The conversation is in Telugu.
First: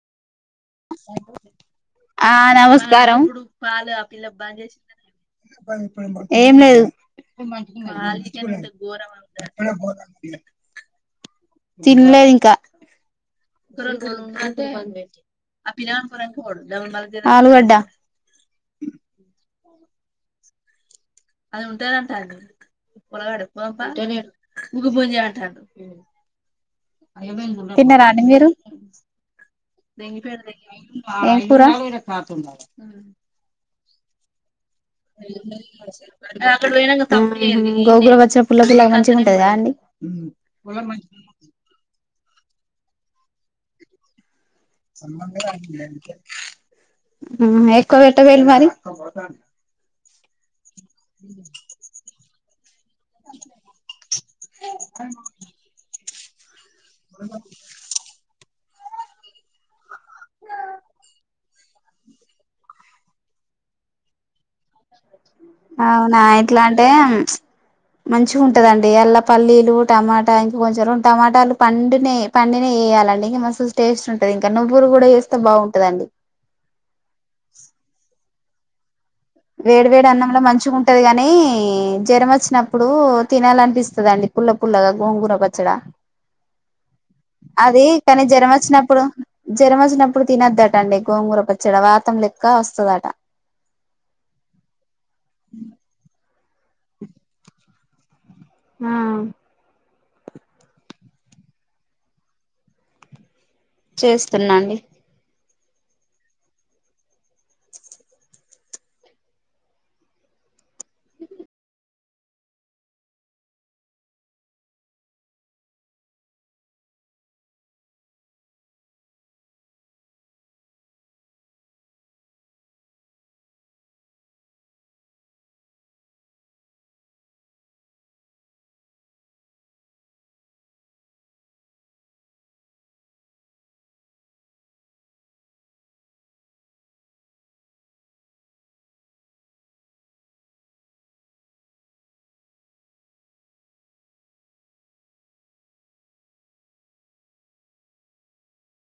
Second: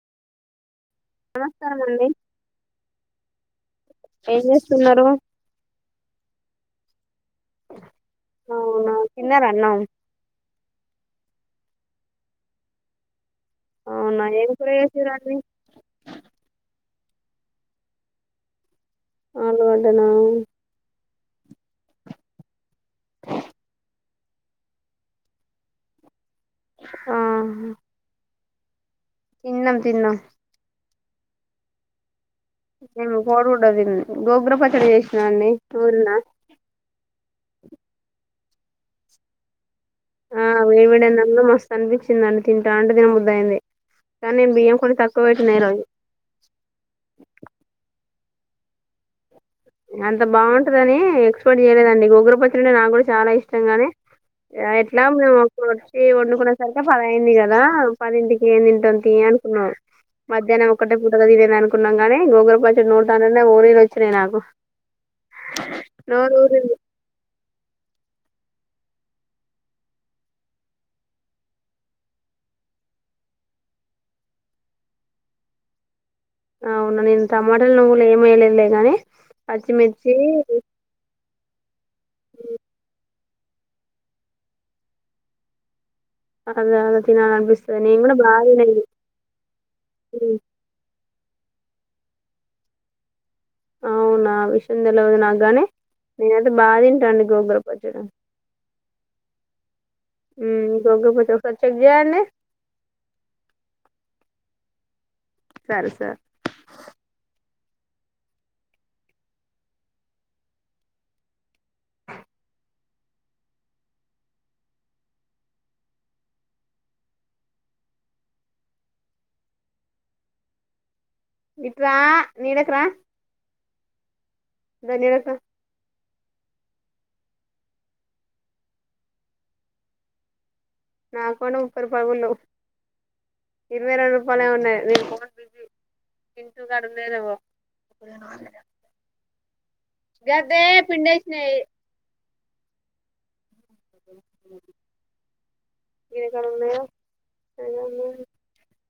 నమస్కారం అండి ఆ నమస్కారం ఇప్పుడు పాలు ఆ పిల్ల ఏం బా చేసి చేస్తున్నారు ఏం లేదు అవునా తిన్నార అన్నం కోర తినలేదు ఇంకా అవునా ఏం కూర చేసిరండి ఆ ప నను పర ఆలూగడ్డ ఆనుగంటనా అది ఉంటుది అంటాడి పొలగాడు పొలం ప ముగు పుంజ అంటాను ఆ తిన్న రాం మీరు తిన్నాం అ తిన్నాం దంగి పేడద ప నేను కోడిగుడ్డు తినను గోంగూర పచ్చడి చేసి [unintelligible] పచ్చిగ పుల్లపుల్ల గా మంచిగ ఉంటదా అండి ఆ వేడి వేడి అన్నం లో మస్త్ అనిపించి తిన్నా తింట అంటే తినబుద్దు అయింది కానీ నేను బియ్యం కొంచెం తక్కువ పెట్టినా ఈ హ్మ్ రోజు [unintelligible] మరి అంత బాగుం టదని ఎక్స్పెట్ చేయలేదండి గోంగూర పచ్చడంటే నాకు కూడా చాలా ఇష్టం గాని ఎట్లా మేము వచ్చి వండు సరిగ్గా పది అయింది కదా పదింటికి ఏంటి త [unintelligible] అనుకున్నాం మధ్యాహ్నం ఒక్కటే పూటగా తినేను అనుకున్నాం కాని గోంగూర పచ్చడి నూరతానే ఓరిలు వచ్చినాయి నాకు అవునా నోరు ఎట్లా ఊరింది అంటే మంచిగా ఉంటదండి అల్లా పల్లీలు టమాటా ఇంకా కొంచెం రెండు టమాటాలు పండినే పండినే వేయాలండి ఇంకా మస్త్ టేస్ట్ ఉంటది ఇంకా నువ్వులు కూడా చేస్తే బాగుంటదండి అవునా నేను టమాటాలు నువ్వులు ఏమి వేయలేదు లేగానే వేడి వేడి అన్నంలో మంచిగా ఉంటది గాని జ్వరం వచ్చినప్పుడు తినాలనిపిస్తుందిండి పుల్ల పుల్లగా గోంగూర పచ్చడా అలా అలా తినాలనిపిస్తది అది నేను కూడా కానీ బాగా జ్వరం తినేది వచ్చినప్పుడు జ్వరం వచ్చినప్పుడు ఉమ్, తినొద్దట అండి గోంగూర పచ్చడ వాతం లెక్క వస్తదట అవునా విష తెలవదు నాగ గానే నేనతే బా తింటాండి గోగుర పచ్చడం ఆ గగ ప చ ఒక చెకజయనే చేస్తున్నాండి సరే సార్ ఇట్రా నడకరా ఇంకా నీడక నాకుడా ముప్పై రూపళ్ళ ఇరవై రొండు రూపాలే ఉన్నాయి నేను బి తింటూ గడలేదవో గద్దే పిడి వేసినాయి [unintelligible]